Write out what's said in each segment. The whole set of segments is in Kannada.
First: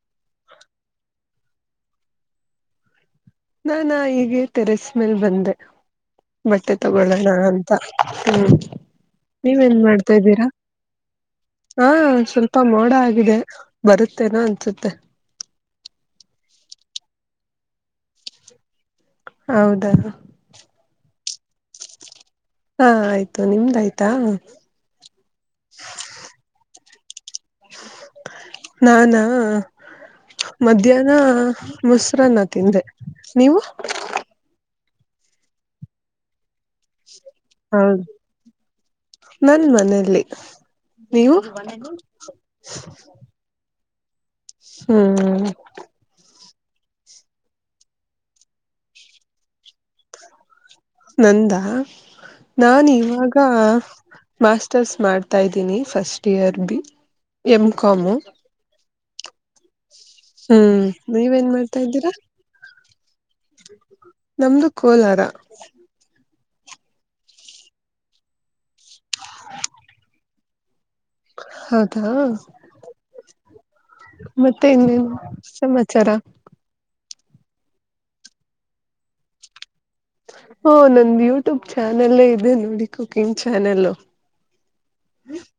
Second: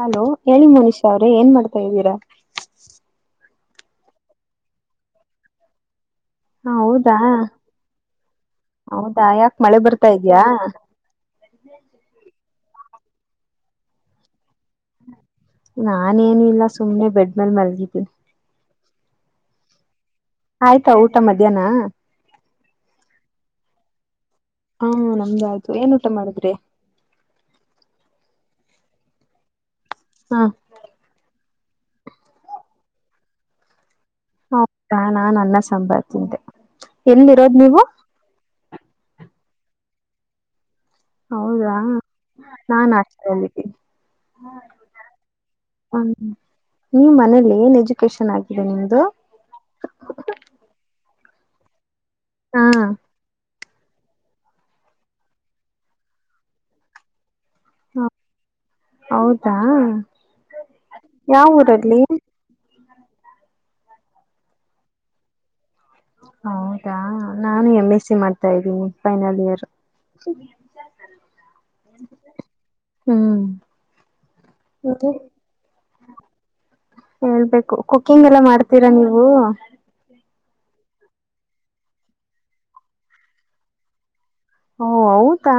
ಹಲೋ ಹೇಳಿ ಮುನೀಶಾ ಅವ್ರೆ ಏನ್ ಮಾಡ್ತಾ ಇದ್ದೀರಾ ನಾನಾ ಇಗ ಟೆರೆಸ ಮೆಲ್ ಬಂದೆ ಹ ಬಟ್ಟೆ ಹೌದಾ ತಗೊಳೋಣ ಅಂತ, ಹ್ಮ್, ಹೌದಾ ಯಾಕ ಮಳೆ ನೀವೇನ್ ಬರ್ತಾ ಮಾಡ್ತಾ ಇದ್ಯಾ ಇದೀರಾ? [inaudible] ಹಾ ಸ್ವಲ್ಪ ಮೋಡ ಆಗಿದೆ, ಬರುತ್ತೇನೋ ಅನ್ಸುತ್ತೆ. ನಾನೇನು ಇಲ್ಲ ಸುಮ್ಮ್ನೆ ಬೆಡ್ ಮೇಲೆ ಮಲ್ಗಿದ್ದೀನಿ. ಹೌದಾ? ಆಯ್ತಾ ಊಟಾ ಮಧ್ಯಾಹ್ನ? ಹಾ ಆಯ್ತು ನಿಮ್ದಾಯ್ತಾ? ಹಾ ನಮ್ದ ಆಯ್ತು, ಏನ್ ಊಟ ಮಾಡಿದ್ರಿ? ನಾನಾ? ಹಾ ಮಧ್ಯಾಹ್ನ ಮೊಸರನ್ನ ತಿಂದೆ, ನೀವು? ಹೌದಾ ನಾನು ಅನ್ನ ಸಾಂಬಾರು ತಿಂದ್ದೆ ಹೌದು ನನ್ ಮನೆಯಲ್ಲಿ ಹೌದಾ ನಾನು ಹಾಸ್ಟೆಲ್ ಅಲ್ಲಿದೀನಿ ಹ್ಮ್ ಹ ನೀ ಮನೇಲಿ ಏನ್ ಎಜುಕೇಶನ್ ಆಗಿದೆ ನಿಮ್ದು? ನಂದಾ ಹಾ ನಾನ ಇವಾಗ ಮಾಸ್ಟರ್ಸ್ ಮಾಡ್ತಾ ಇದ್ದೀನಿ first year B M com ಹೌದಾ ಹ್ಮ್ ಯಾವ ನೀವೇನ್ ಮಾಡ್ತಾ ಊರಲ್ಲಿ ಇದ್ದೀರಾ ನಮ್ದು ಕೋಲಾರಾ ಹೌದಾ ನಾನು ಎಮ್ ಎಸ್ ಸಿ ಮಾಡ್ತಾ ಇದ್ದೀನಿ ಫೈನಲ್ ಇಯರ್ ಹೌದಾ ಹ್ಮ್ ಮತ್ತೆ ಇನ್ನೇನು ಸಮಾಚಾರ? ಹೇಳ್ಬೇಕು, ಕುಕ್ಕಿಂಗ್ ಎಲ್ಲಾ ಮಾಡ್ತೀರಾ ನೀವು? ಓಹ್ ನಂದು ಯೂಟ್ಯೂಬ್ ಚಾನೆಲ್ ಇದೆ ನೋಡಿ ಕುಕಿಂಗ್ ಚಾನೆಲ್. ಓ ಹೌದಾ,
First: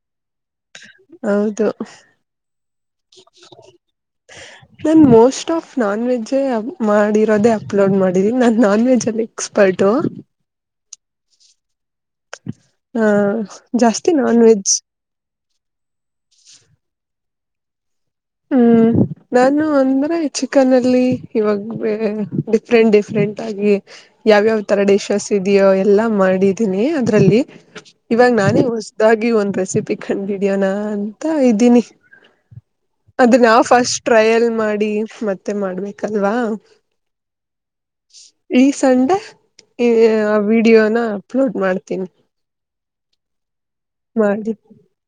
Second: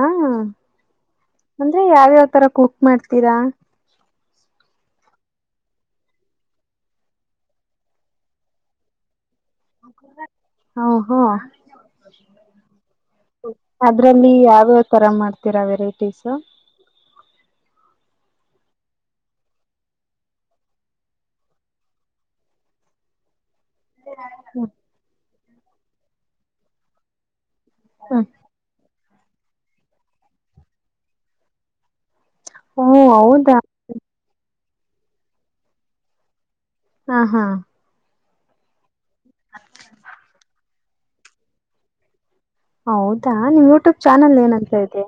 ಹೌದು ಅಂದ್ರೆ ಯಾವ್ಯಾವ್ ತರ ಕುಕ್ ಮಾಡ್ತೀರಾ? [inaudible] ನಾನು ಮೋಸ್ಟ್ ಆಫ್ ನಾನ್ ವೆಜ್ಜೆ ಮಾಡಿರೋದೇ ಅಪ್ಲೋಡ್ ಮಾಡಿದ್ದೀನಿ. ನಾನು ನಾನ್ ವೆಜ್ಜಲ್ಲಿ. ಎಕ್ಸ್ಪೇರ್ಟು. ಹ ಓಹೋ ಹ ಜಾಸ್ತಿ ಅದ್ರಲ್ಲಿ ನಾನ್ ವೆಜ್ ಯಾವ್ಯಾವ ತರ ಮಾಡ್ತೀರಾ ವೆರೈಟೀಸು ಹ್ಮ್ [inaudible] ನಾನು ಅಂದ್ರೆ ಚಿಕನ್ ಅಲ್ಲಿ ಇವಾಗ ಬೇರೆ ಡಿಫ್ರೆಂಟ್ ಡಿಫ್ರೆಂಟ್ ಆಗಿ ಯಾವ್ಯಾವ್ ತರ ಡಿಶಸ್ ಇದೆಯೋ ಎಲ್ಲಾ ಮಾಡಿದ್ದೀನಿ ಅದ್ರಲ್ಲಿ ಇವಾಗ ನಾನೇ ಹೊಸದಾಗಿ ಒಂದ್ ರೆಸಿಪಿ ಕಂಡ್ ಹಿಡ್ಯನಾ ಅಂತ ಇದ್ದೀನಿ ಓ ಅದ ಹೌದಾ ನಾವು ಫಸ್ಟ್ ಟ್ರಯಲ್ ಮಾಡಿ ಮತ್ತೆ ಮಾಡ್ಬೇಕಲ್ವಾ ಹಾ ಹಾ ಈ ಸಂಡೆ ಆ ವಿಡಿಯೋನ ಅಪ್ಲೋಡ್ ಮಾಡ್ತೀನಿ ಹೌದಾ ನಿಮ್ ಯೂಟ್ಯೂಬ್ ಚಾನಲ್ ಮಾಡಿ ಏನಂತ ಇದೆ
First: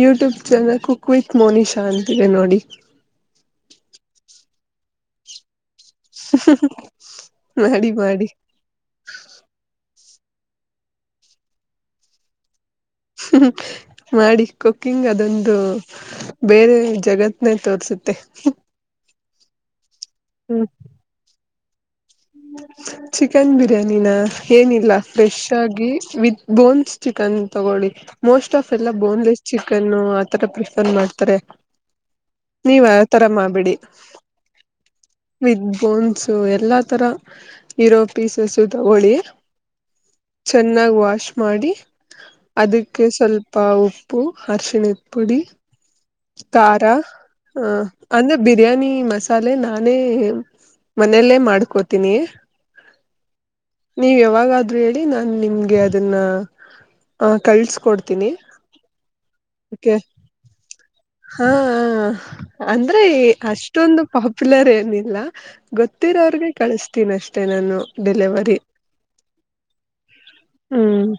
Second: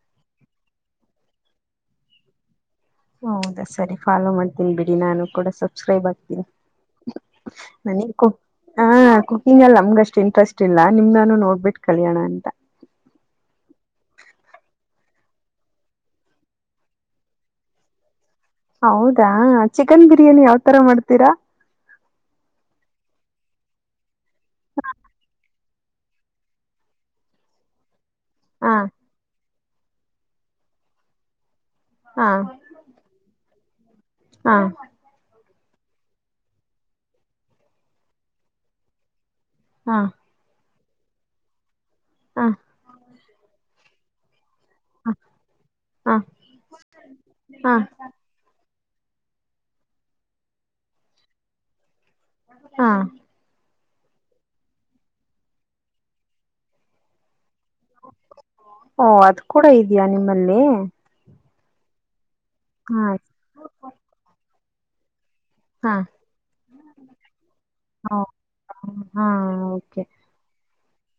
ಯೂಟ್ಯೂಬ್ ಚಾನಲ್ ಕುಕ್ವಿತ್ ಮೋನಿಶಾ ಅಂತಿದೆ ನೋಡಿ. ಹೌದಾ ಸರಿ ಫಾಲೋ ಮಾಡ್ತೀನಿ ಬಿಡಿ ನಾನು ಕೂಡ ಸ ಸಬ್ಕ್ರೈಬ್ ಆಗ್ತೀಯ ಮಾಡಿ ನನಿಗ್ ಮಾಡಿ ಕು ಹಾ ಕುಕಿಂಗ್ ಅಲ್ಲಿ ನಮ್ಗ್ ಅಷ್ಟ್ ಇಂಟ್ರೆಸ್ಟ್ ಇಲ್ಲ ನಿಮ್ನಾನು ನೋಡ್ಬಿಟ್ಟು ಕಲ್ಯೋಣ ಅಂತ. ಹ್ಮಂ ಮಾಡಿ ಕುಕ್ಕಿಂಗ್ ಅದೊಂದು ಬೇರೆ ಜಗತ್ನೇ ತೋರ್ಸುತ್ತೆ. ಹೌದಾ ಚಿಕನ್ ಬಿರಿಯಾನಿ ಹ್ಮ್ ಯಾವ್ತರ ಮಾಡ್ತೀರಾ? ಚಿಕನ್ ಬಿರಿಯಾನಿನ ಏನಿಲ್ಲ ಫ್ರೆಶ್ ಆಗಿ ವಿತ್ ಬೋನ್ಸ್ ಚಿಕನ್ ತಗೊಳ್ಳಿ. ಮೋಸ್ಟ್ ಹ ಆಫ್ ಎಲ್ಲ ಬೋನ್ಲೆಸ್ ಚಿಕನ್ನು ಆತರ ಪ್ರಿಫರ್ ಮಾಡ್ತಾರೆ. ಹಾ ನೀವ ಆ ತರ ಮಾಡ್ಬೇಡಿ. ಹಾ ವಿತ್ ಬೋನ್ಸು ಎಲ್ಲಾ ತರ ಇರೋ ಪೀಸಸ್ಸು ತಗೊಳ್ಳಿ. ಹಾ ಚೆನ್ನಾಗ್ ವಾಶ್ ಮಾಡಿ ಹಾ ಅದಕ್ಕೆ ಸ್ವಲ್ಪ ಉಪ್ಪು ಅರ್ಶಣ ಹ ಪುಡಿ ತಖಾರ ಹ ಹಾ ಅಂದ್ರೆ ಬಿರಿಯಾನಿ ಮಸಾಲೆ ನಾನೇ ಮನೆಲ್ಲೇ ಮಾಡ್ಕೋತೀನಿ. ಹಾ ನೀವು ಯಾವಾಗಾದ್ರೂ ಹೇಳಿ ನಾನು ನಿಮ್ಗೆ ಅದನ್ನ ಹಾ ಕಳ್ಸಕೊಡ್ತೀನಿ. ಓ ಅದು ಕೂಡ ಇದ್ಯಾಾ ನಿಮ್ಮಲ್ಲಿ. ಹಾ ಅಂದ್ರೆ ಹಾ ಅಷ್ಟೊಂದು ಪಾಪ್ಯುಲರ್ ಏನಿಲ್ಲ. ಹಾ ಗೊತ್ತಿರೋರ್ಗೆ ಕಳಿಸ್ತೀನ್ ಅಷ್ಟೇ ನಾನು ಹಾ ಡೆಲಿವರಿ. ಹಾ ಓಕೆ ಹ್ಮ್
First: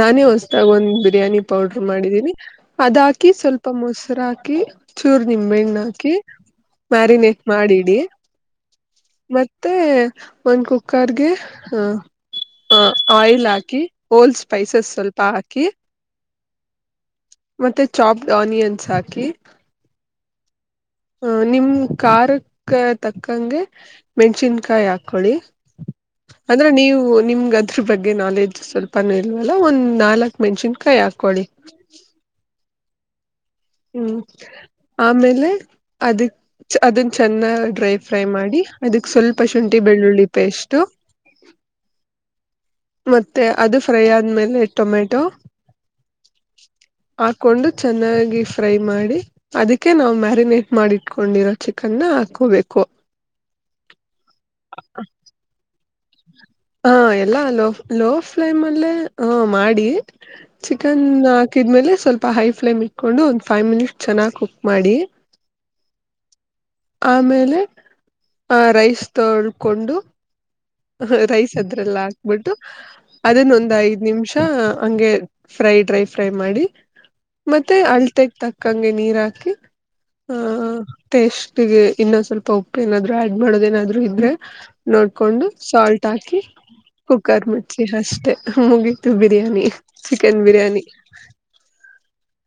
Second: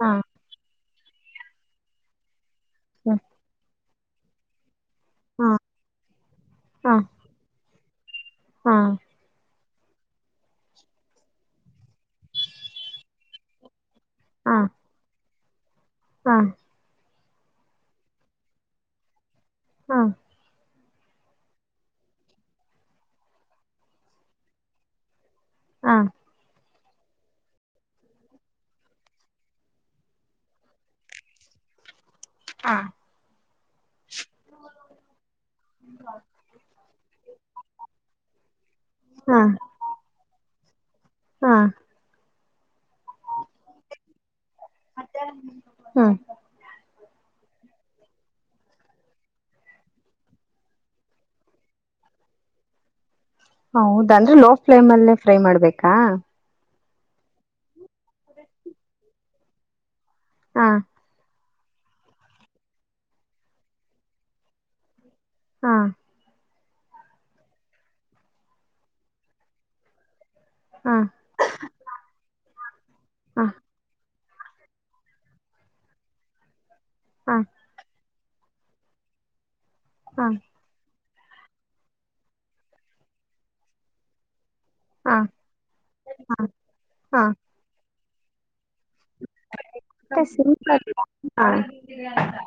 ಹಾ ಹೊಸ್ದಾಗ್ ಒಂದ್ ಬಿರಿಯಾನಿ ಪೌಡ್ರು ಮಾಡಿದ್ದೀನಿ. ಅದ್ ಹಾ ಹಾಕಿ ಸ್ವಲ್ಪ ಮೊಸರು ಹಾಕಿ. ಚೂರ್ ನಿಂಬೆಣ್ಣು ಹಾಕಿ ಹಾ ಮ್ಯಾರಿನೇಟ್ ಮಾಡಿಡಿ ಹಾ ಮ ತ್ತೆ ಒಂದ್ ಕುಕ್ಕರ್ಗೆ ಅ ಆಯಿಲ್ ಹಾಕಿ. ವೋಲ್ ಹಾ ಸ್ಪೈಸಸ್ ಸ್ವಲ್ಪ ಹಾಕಿ. ಹಾ ಮತ್ತೆ ಚಾಪ್ಡ್ ಆನಿಯನ್ಸ್ ಹಾಕಿ. ಹಾ ಹ ನಿಮ್ ಖರಕ್ಕೆ ತಕ್ಕಂಗೆ ಮೆಣ್ಸಿನ್ಕಾಯಿ ಹಾಕೊಳ್ಳಿ. ಹಾ ಅಂದ್ರೆ ನೀವು ನಿಮಗದ್ರ ಬಗ್ಗೆ ನಾಲೆಜ್ ಸ್ವಲ್ಪನೂ ಇಲ್ವಲ್ಲ ಒಂದ್ ನಾಲ್ಕ್ ಮೆಣಸನ್ಕಾಯಿ ಹಾಕೊಳ್ಳಿ. ಹಾ ಹ್ಮ್ ಆಮೇಲೆ ಅದಕ್ ಅದನ್ ಚೆನ್ನಾಗ್ ಡ್ರೈ ಫ್ರೈ ಮಾಡಿ ಅದಕ್ ಹಾ ಸ್ವಲ್ಪ ಶುಂಠಿ ಬೆಳ್ಳುಳ್ಳಿ ಪೇಸ್ಟು. ಹಾ ಮತ್ತೆ ಅದು ಫ್ರೈ ಆದ್ಮೇಲೆ ಟೊಮೆಟೊ. ಹ್ಮ್ ಹಾಕೊಂಡು ಚೆನ್ನಾಗಿ ಫ್ರೈ ಮಾಡಿ ಅದಕ್ಕೆ ನಾವ್ ಮ್ಯಾರಿನೇಟ್ ಮಾಡಿ ಇಟ್ಕೊಂಡಿರೋ ಚಿಕನ್ ನ ಹಾಕೋಬೇಕು. ಹೌದ ಅಂದ್ರೆ ಲೋ ಫ್ಲೇಮ್ ಅಲ್ಲೇ ಫ್ರೈ ಮಾಡ್ಬೇಕಾ. ಹಾ ಎಲ್ಲಾ ಲೋ ಲೋ ಫ್ಲೇಮ್ ಅಲ್ಲೇ ಹ ಮಾಡಿ ಹಾ ಚಿಕನ್ ಕ್ಕಿದ್ಮೇಲೆ ಸ್ವಲ್ಪ ಹೈ ಫ್ಲೇಮ್ ಇಟ್ಕೊಂಡು ಒಂದು ಫೈವ್ ಮಿನಿಟ್ಸ್ ಚೆನ್ನಾಗಿ ಕುಕ್ ಮಾಡಿ. ಹಾ ಆಮೇಲೆ ಆ ರೈಸ್ ತೊಳ್ಕೊಂಡು. ಹಾ ರೈಸ್ ಅದ್ರಲ್ಲ ಹಾಕ್ಬಿಟ್ಟು ಹಾ ಅದನ್ನ ಒಂದ ಐದ್ ನಿಮಿಷ. ಹ ಹಂಗೆ ಫ್ರೈ ಡ್ರೈ ಫ್ರೈ ಮಾಡಿ ಹಾ ಮತ್ತೆ ಅಳತೆ ತಕ್ ಕಂಗೆ ನೀರ್ ಹಾಕಿ ಹಾ ಹ. ಟೆಸ್ಟ್ಗೆ ಇನ್ನೊಂದ್ ಸ್ವಲ್ಪ ಉಪ್ಪು ಏನಾದ್ರು ಆಡ್ ಮಾಡೋದ ಏನಾದ್ರು ಇದ್ರೆ ಹಾ ಹಾ ನೋಡ್ಕೊಂಡು. ಸಾಲ್ಟ್ ಹಾಕಿ ಹಾ ಕುಕ್ಕರ್ ಮುಚ್ಚಿ ಅಷ್ಟೇ ಮುಗಿ ತು ಬಿರಿಯಾನಿ ಮತ್ತೆ ಚಿಕನ್ ಬಿರಿಯಾನಿ. ಸಿಂಪಲ್ ಹಾ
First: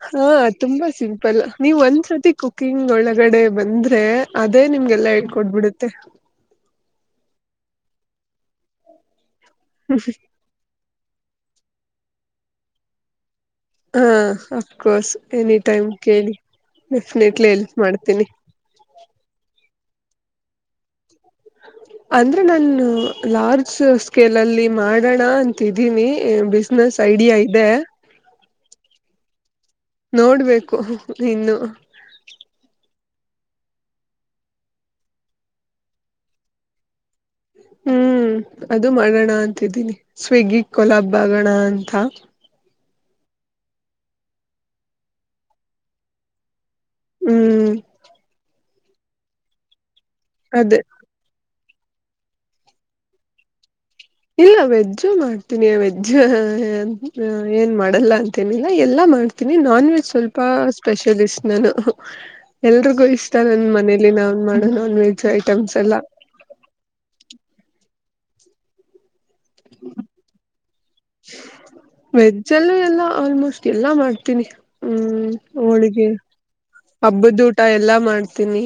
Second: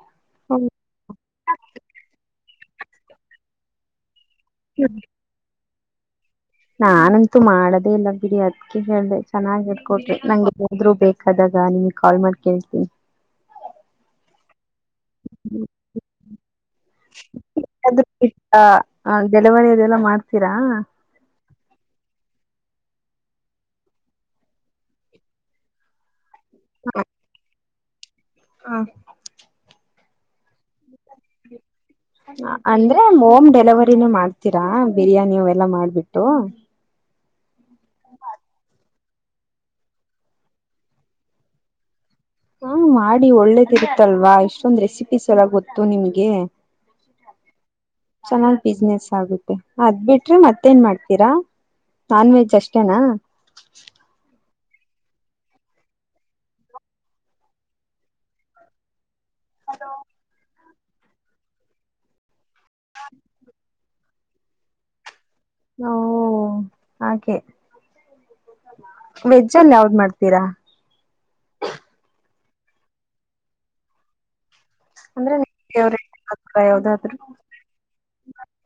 ಹಾ ತುಂಬಾ ಸಿಂಪಲ್ ನೀವ್ ಒಂದ್ಸತಿ ಕುಕಿಂಗ್ ಒಳಗಡೆ ಬಂದ್ರೆ. ಅದೇ ನಿಮ್ಗೆಲ್ಲಾ ಹೇಳ್ಕೊಟ್ಬಿಡುತ್ತೆ. ನಾನಂತೂ ಮಾಡದೇ ಇಲ್ಲ ಬಿಡಿ ಅದ್ಕ ಹೇಳ್ದೆ ಚೆನ್ನಾಗಿ ಹೇಳ್ಡ್ಕೊಟ್ರಿ ನಂಗೆ. ಹದ್ರು ಬೇಕಾದಾಗ ನಿಮ್ಗೆ ಕಾಲ್ ಮಾಡಿ ಕೇಳ್ತೀನಿ. ಹಾ ಅಫ್ಕೋರ್ಸ್ ಎನಿ ಟೈಮ್ ಕೇಳಿ ಡೆಫಿನೆಟ್ಲಿ ಎಲ್ಪ್ ಮಾಡ್ತೀನಿ. ಹ ಡೆಲವರಿ ಅದೆಲ್ಲ ಮಾಡ್ತೀರಾ. ಅಂದ್ರೆ ನಾನು ಲಾರ್ಜ್ ಸ್ಕೇಲ್ ಅಲ್ಲಿ ಮಾಡೋಣ ಅ ತಿದ್ದೀನಿ ಬಿಸ್ನೆಸ್ ಐಡಿಯಾ ಇದೆ. ಹಾ ನೋಡ್ಬೇಕು ಇನ್ನು. ಅಂದ್ರೆ ಹೋಮ್ ಡೆಲಿವರಿನೇ ಮಾಡ್ತೀರಾ ಬಿರಿಯಾನಿ ಎಲ್ಲಾ ಮಾಡ್ಬಿಟ್ಟು. ಹ್ಮ್ ಅದು ಮಾಡೋಣ ಅಂತಿದ್ದೀನಿ ಸ್ವಿಗ್ಗಿ ಕೊಲಾಬ್ ಆಗೋಣ ಅಂತ. ಹಾ ಮಾಡಿ ಒಳ್ಳೇದಿ ಇರುತ್ತಲ್ವಾ ಇಷ್ಟೊಂದ್ ರೆಸಿಪೀಸ್ ಎಲ್ಲ ಗೊತ್ತು ನಿಮ್ಗೆ. ಹ್ಮ್ ಚೆನ್ನಾಗ್ ಬಿಸ್ನನೆಸ್ ಆಗುತ್ತೆ ಅದ್ ಬಿಟ್ರೆ ಅದೇ ಮತ್ತೇನ್ ಮಾಡ್ತ ರಾ ನಾನ್ ವೆಜ್ ಅಷ್ಟೇನಾ. ಇಲ್ಲ ವೆಜ್ಜು ಮಾಡ್ತೀನಿ ವೆಜ್ಜ್ ಏನ್ ಮಾಡಲ್ಲ ಅಂತೇನಿಲ್ಲ ಎಲ್ಲ ಮಾಡ್ ನಿ ನಾನ್ ವೆಜ್ ಸ್ವಲ್ಪ. ಸ್ಪೆಷಲಿಸ್ಟ್ ನಾನು ಎಲ್ರಿಗೂ ಇಷ್ಟ ನನ್ ಮನೇಲಿ ನಾನ್ ಮಾಡೋ ನಾನ್ ವೆಜ್. ಐಟಮ್ಸ್ ಓ ಎಲ್ಲ. ಹಾಗೆ ವೆಜ್ಜ ಅಲ್ಲಿ ಯಾವ್ದ್ ಮಾಡ್ತೀರಾ. ವೆಜ್ಜ ಅಲ್ಲೂ ಎಲ್ಲಾ ಆಲ್ಮೋಸ್ಟ್ ಎಲ್ಲಾ ಮಾಡ್ತೀನಿ. ಹ್ಮ್ ಅಂದ್ರೆ ಹೋಳಿಗೆ ಫೇವ್ರೇಟ್ ಯಾವ್ದಾದ್ರು ಹಬ್ಬದಊಟ ಎಲ್ಲಾ ಮಾಡ್ತೀನಿ.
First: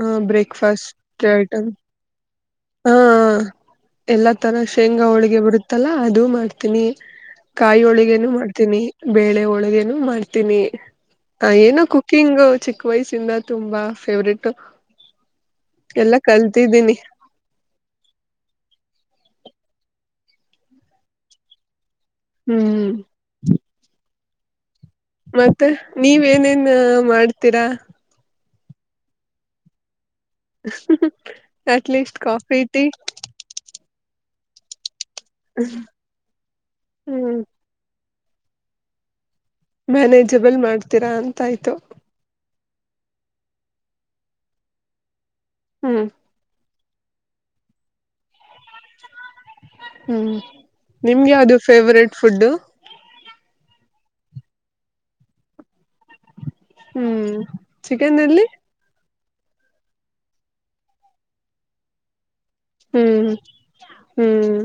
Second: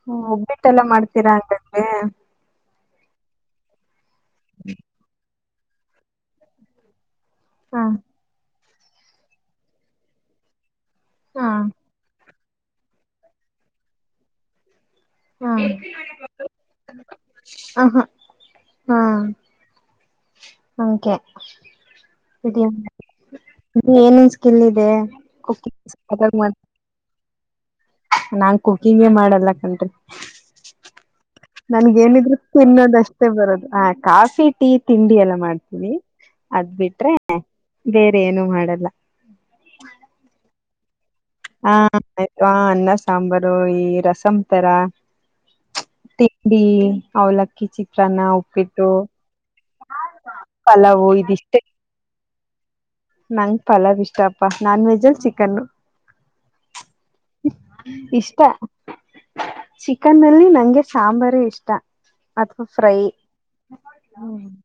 ಹ ಒಬ್ಬಿಟ್ಟೆಲ್ಲ ಬ್ರೇಕ್ಫಾಸ್ಟ್ ಮಾಡ್ತೀರಾ ಐಟಮ್. ಅಂತಂದ್ರೆ ಹಾ ಎಲ್ಲಾ ತರ ಶೇಂಗಾ ಹೋಳಿಗೆ ಬರುತ್ತಲ್ಲ ಅದು ಮಾಡ್ತೀನಿ. ಕಾಯಿ ಹ ಹೋಳಿಗೇನು ಮಾಡ್ತೀನಿ ಬೇಳೆ ಹೋಳಿಗೇನು ಮಾಡ್ತೀನಿ. ಹ ಏನೋ ಕುಕ್ಕಿಂಗ್ ಚಿಕ್ಕ ವಯಸಿಂದ ತುಂಬಾ ಫೇವ್ರೇಟ್. ಹಾ ಎಲ್ಲಾ ಕಲ್ತಿದ್ದೀನಿ ಹಹಾ ಹಾ. ಹಾಗೆ ಹ್ಮ್ ಇನ್ನು ಏನೇನ್ ಸ್ಕಿಲ್ ಇದೆ. ಮತ್ತೆ ಕುಕಿಂಗ್ ಮಾಡ ನೀವೇನೇನ್ ಮಾಡ್ತೀರಾ. ನಾನ್ ಕುಕಿಂಗೇ ಮಾಡಲ್ಲ ಕಣ್ರಿ. ಅಟ್ಲೀಸ್ಟ್ ನನ್ಗೇನಿದ್ರು ಕಾಫಿ ಟೀ ತಿನ್ನೋದಷ್ ಅಷ್ಟೇ ಬರೋದು ಹ ಕಾಫಿ ಟೀ ತಿಂಡಿ ಎಲ್ಲ ಮಾಡ್ತೀವಿ ಅದ್ ಬಿಟ್ರೆ. ಹ್ಮ್ ಬೇರೆನು ಮಾಡಲ್ಲ. ಮ್ಯಾನೇಜಬಲ್ ಮಾಡ್ತೀರಾ. ಆಯ್ತು ಹಾ ಹ ಅನ್ನ ಸಾಂಬಾರು ಈ ರಸಂ ತರ. ಹ್ಮ್ ತಿಂಡಿ ಅವಲಕ್ಕಿ ಚಿತ್ರಾನ್ನ ಉಪ್ಪಿಟ್ಟು. ಹ್ಮ್ ಪಲಾವು ನಿಮ್ಗೆಯಾವ್ದು ಫೇವ್ರೇಟ್ ಫುಡ್ಡು. ನನಗ ಪಲಾವ್ ಇಷ್ಟಪ್ಪಾ ನಾನ್ ವೆಜ್ ಅಲ್ಲಿ ಚಿಕನು ಹ್ಮ್ ಚಿಕನ್ ಇಷ್ಟ ಅಲ್ಲಿ ಚಿಕನ್ ಲ್ಲಿ ನಂಗೆ ಸಾಂಬಾರ ಇಷ್ಟ ಅಥವಾ ಫ್ರೈ ಹ್ಮ್ ಹ್ಮ್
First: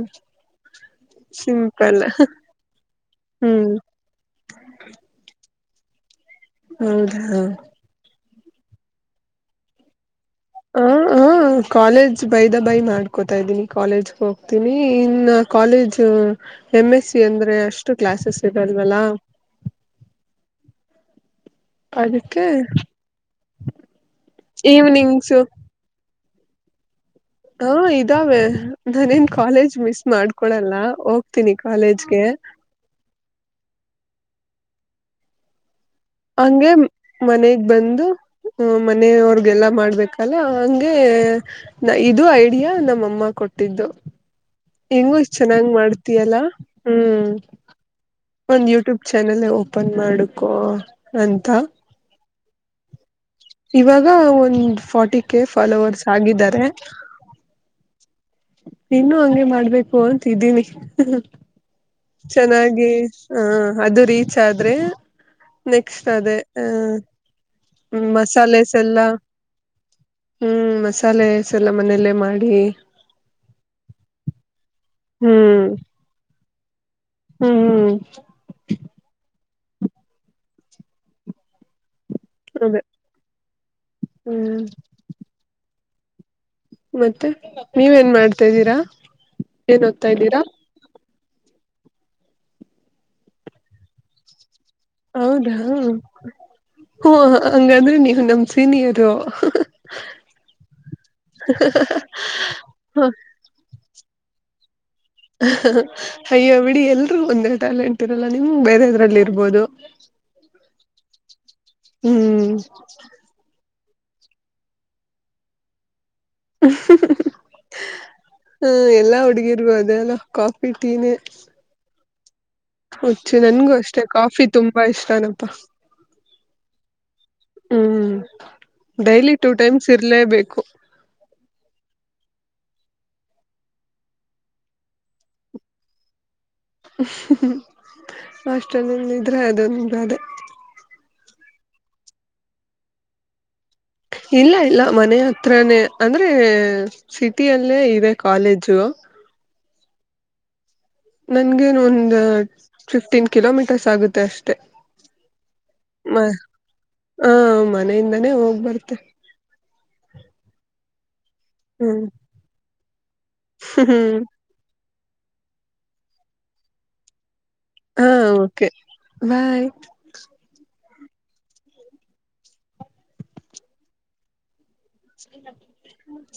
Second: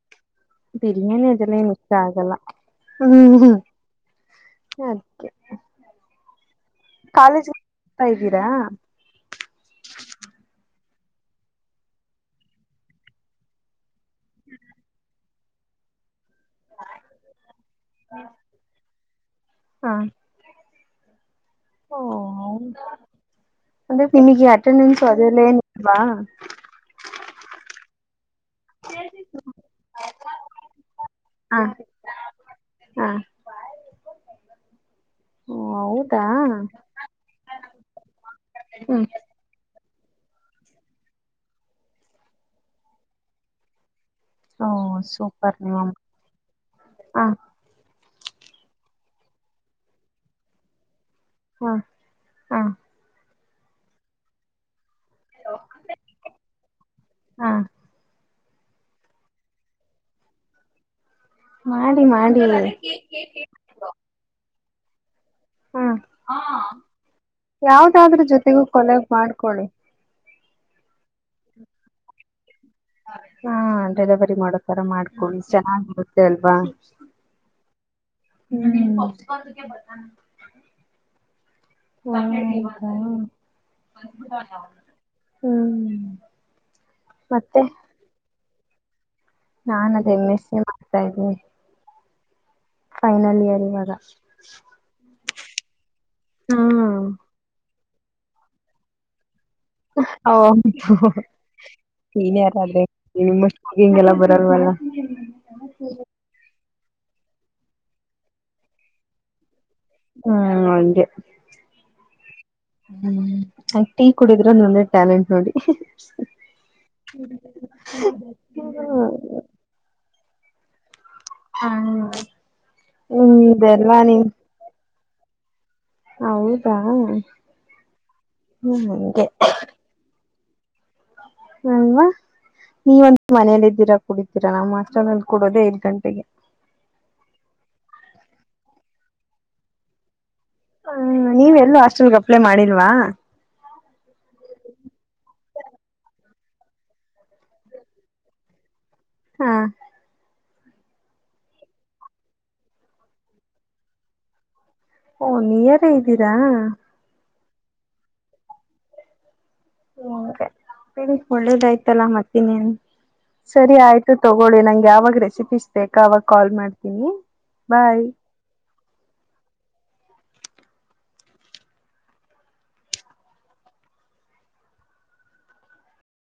ಬಿರಿಯಾನಿ ಅದೆಲ್ಲ ಏನ ಇಷ್ಟಾ ಸಿಂಪಲ್ ಆಗಲ್ಲ ಹ್ಮ್ ಅದಕ್ಕೆ ಹೌದಾ ಕಾಲೇಜ್ [unintelligible] ಇದ್ದೀರಾ ಹ ಹ ಕಾಲೇಜ್ ಬೈದ ಬೈ ಮಾಡ್ಕೋತಾ ಇದ್ದೀನಿ ಕಾಲೇಜ್ಗೆ ಹೋಗ್ತೀನಿ ಇನ್ನು ಕಾಲೇಜ್ ಎಂ ಎಸ್ ಸಿ ಅಂದ್ರೆ ಅಷ್ಟು ಕ್ಲಾಸಸ್ ಇರಲ್ವಲ್ಲಾ ಓಂ ಅದಕ್ಕೆ ಹೌದಾ ಅಂದ ಇ ಅಟೆಂಡನ್ಸ್ ಈವ್ನಿಂಗ್ಸು ಅದೆನಲ್ಲಾ ಇಲ್ವಾ ಓ ಇದಾವೆ ನಾನೇನ್ ಕಾಲೇಜ್ ಮಿಸ್ ಮಾಡ್ಕೊಳಲ್ಲ ಹೋಗ್ತೀನಿ ಹಾ ಕಾಲೇಜ್ಗೆ ಹಾ ಓ ಹೌದಾ ಹಂಗೆ ಮನೆಗ್ ಬಂದು ಹ್ಮ್ ಮನೆಯವ್ರಗೆಲ್ಲ ಮಾಡ್ಬೇಕಲ್ಲ ಹಂಗೆ ನ ಇದು ಐಡಿಯಾ ನಮ್ಮಮ್ಮ ಕೊಟ್ಟಿದ್ದು ಓ ಹೆಂಗು ಇಷ್ಟ ಸೂಪರ್ ಚೆನ್ನಾಗ್ ನಿಮ್ಮ ಮಾಡ್ತಿಯಲ್ಲ ಹಾ ಹ್ಮ್ ಒಂದ್ ಯೂಟ್ಯೂಬ್ ಚಾನೆಲ್ ಓಪನ್ ಮಾಡಕೊ ಅಂತ ಹಾ ಹಾ ಇವಾಗ ಒಂದ್ ಫೋರ್ಟಿ ಕೆ ಫಾಲೋವರ್ಸ್ ಆಗಿದ್ದಾರೆ ಹಾ ಇನ್ನು ಹಂಗೆ ಮಾಡ್ಬೇಕು ಅಂತಿದ್ದೀನಿ ಮಾಡಿ ಮಾಡಿ ಚೆನ್ನಾಗಿ ಹ ಅದು ರೀಚ್ ಆದ್ರೆ ಹಾ ನೆಕ್ಸ್ಟ್ ಅದೇ ಹ ಯಾವ್ದಾದ್ರೂ ಜೊತೆಗೂ ಮಸಾಲೆಸ್ ಕೊಲೆಗ್ ಎಲ್ಲಾ ಮಾಡ್ಕೊಳ್ಳಿ ಹ್ಮ್ ಮಸಾಲೆ ಸಲ್ಲಾ ಮನೆಯಲ್ಲೇ ಮಾಡಿ ಹಾ ಡೆಲಿವರಿ ಮಾಡೋಕರ ಮಾಡ್ಕೊಳ್ಳಿ ಹ್ಮ್ ಚೆನ್ನಾಗಿರುತ್ತೆ ಅಲ್ವಾ ಹ್ಮ್ [unintelligible] ಒ ಅದೇ ಹ್ಮ್ ಹ್ಮ್ [unintelligible] ಮತ್ತೆ ನೀವೇನ್ ಮಾಡ್ತಾಿದ್ದೀರಾ ನಾನ್ ಅದೇ ಎಮೆ ಸಿ ಮಾಡ್ತಾ ಇದೀನಿ ಫೈನಲ್ ಇಯರ್ ಇವಾಗ ಹೌದಾ ಹ ಹಂಗಾದ್ರೆ ನೀವು ನಮ ಸೀನಿಯರು ಓಂ ಸೀನಿಯರ್ [unintelligible] ಹ ನಿಮ್ಮ ಹಿಂಗೆಲ್ಲ ಬರಲ್ವಲ್ಲ ಅಯ್ಯೋ ಬಿಡಿ ಎಲ್ರೂ ಒಂದೇ ಟ್ಯಾಲೆಂಟ್ ಇರಲ್ಲ ನಿಮ್ ಬೇರೆದ್ರಲ್ಲಿ ಇರ್ಬೋದು ಹು ಅಂಗೇ ಹ್ಮ್ ಹ್ಮ್ ಆಕ್ಟಿ ಕುಡಿದ್ರೆ ನಂದೆ ಟ್ಯಾಲೆಂಟ್ ನೋಡಿ ಹ್ಮ ಎಲ್ಲಾ ಹುಡುಗಿರ ಅದೇ ಅಲ್ಲ ಕಾಫಿ ಟೀನೇ ಹ್ಮ್ಮ ಹಚ್ಚು ನನ್ಗೂ ಅಷ್ಟೆ ಕಾಫಿ ತುಂಬಾ ಇಷ್ಟ ಅನಪಾ ಹೌದಾ ಹ್ಮ್ ಅಂಗೇ ಸಿರ್ಲೇಬೇಕು ಅಲ್ವಾ ನೀವಂದು ಮನೇಲ್ಲ ಇದೀರಾ ಕುಡಿತೀರಾ ನಮ್ಮ್ ಹಾಸ್ಟೆಲ್ನಲ್ಲಿ ಕೊಡೋದೇ ಐದ್ ಗಂಟೆಗೆ ಹಾಸ್ಟೆಲ್ ನಲ್ಲಿ ಇದ್ರೆ ಅದೊಂದು ಅದೇ ಹ್ಮ ನೀವೆಲ್ಲೂ ಹಾಸ್ಟೆಲ್ಗೆ ಅಪ್ಲೇ ಮಾಡಿಲ್ವಾ ಇಲ್ಲ ಇಲ್ಲ ಮನೆ ಹತ್ರನೇ ಅಂದರೆ ಸಿಟಿಯಲ್ಲೇ ಇವೆ ಕಾಲೇಜು ಹಾ ನನ್ಗೇನು ಒಂದು ಫಿಫ್ಟೀನ್ ಕಿಲೋಮೀಟರ್ಸ್ ಆಗುತ್ತೆ ಅಷ್ಟೆ ಓ ನೀಯಾರೇ ಇದ್ದೀರಾ ಹಾ ಮನೆಯಿಂದಾನೇ ಹೋಗ್ ಬರ್ತೆೆ ಹ್ಮ ಹೇಳಿ ಹ್ಮ್ ಒಳ್ಳೇದಾಯ್ತಲ್ಲಾ ಮತ್ತನ್ನ್ ಸರಿ ಆಯ್ತು ಹ್ಮ್ ತಗ ಹೋಳ್ಳಿ ನಂಗೆ ಯಾವಾಗ ರೆಸಿಪಿಸಸ್ ಬೇಕಾ ಅವಾಗ ಕಾಲ್ ಮಾಡ್ತೀನಿ ಬಾಯ್ ಬಾಯ್ ಟ್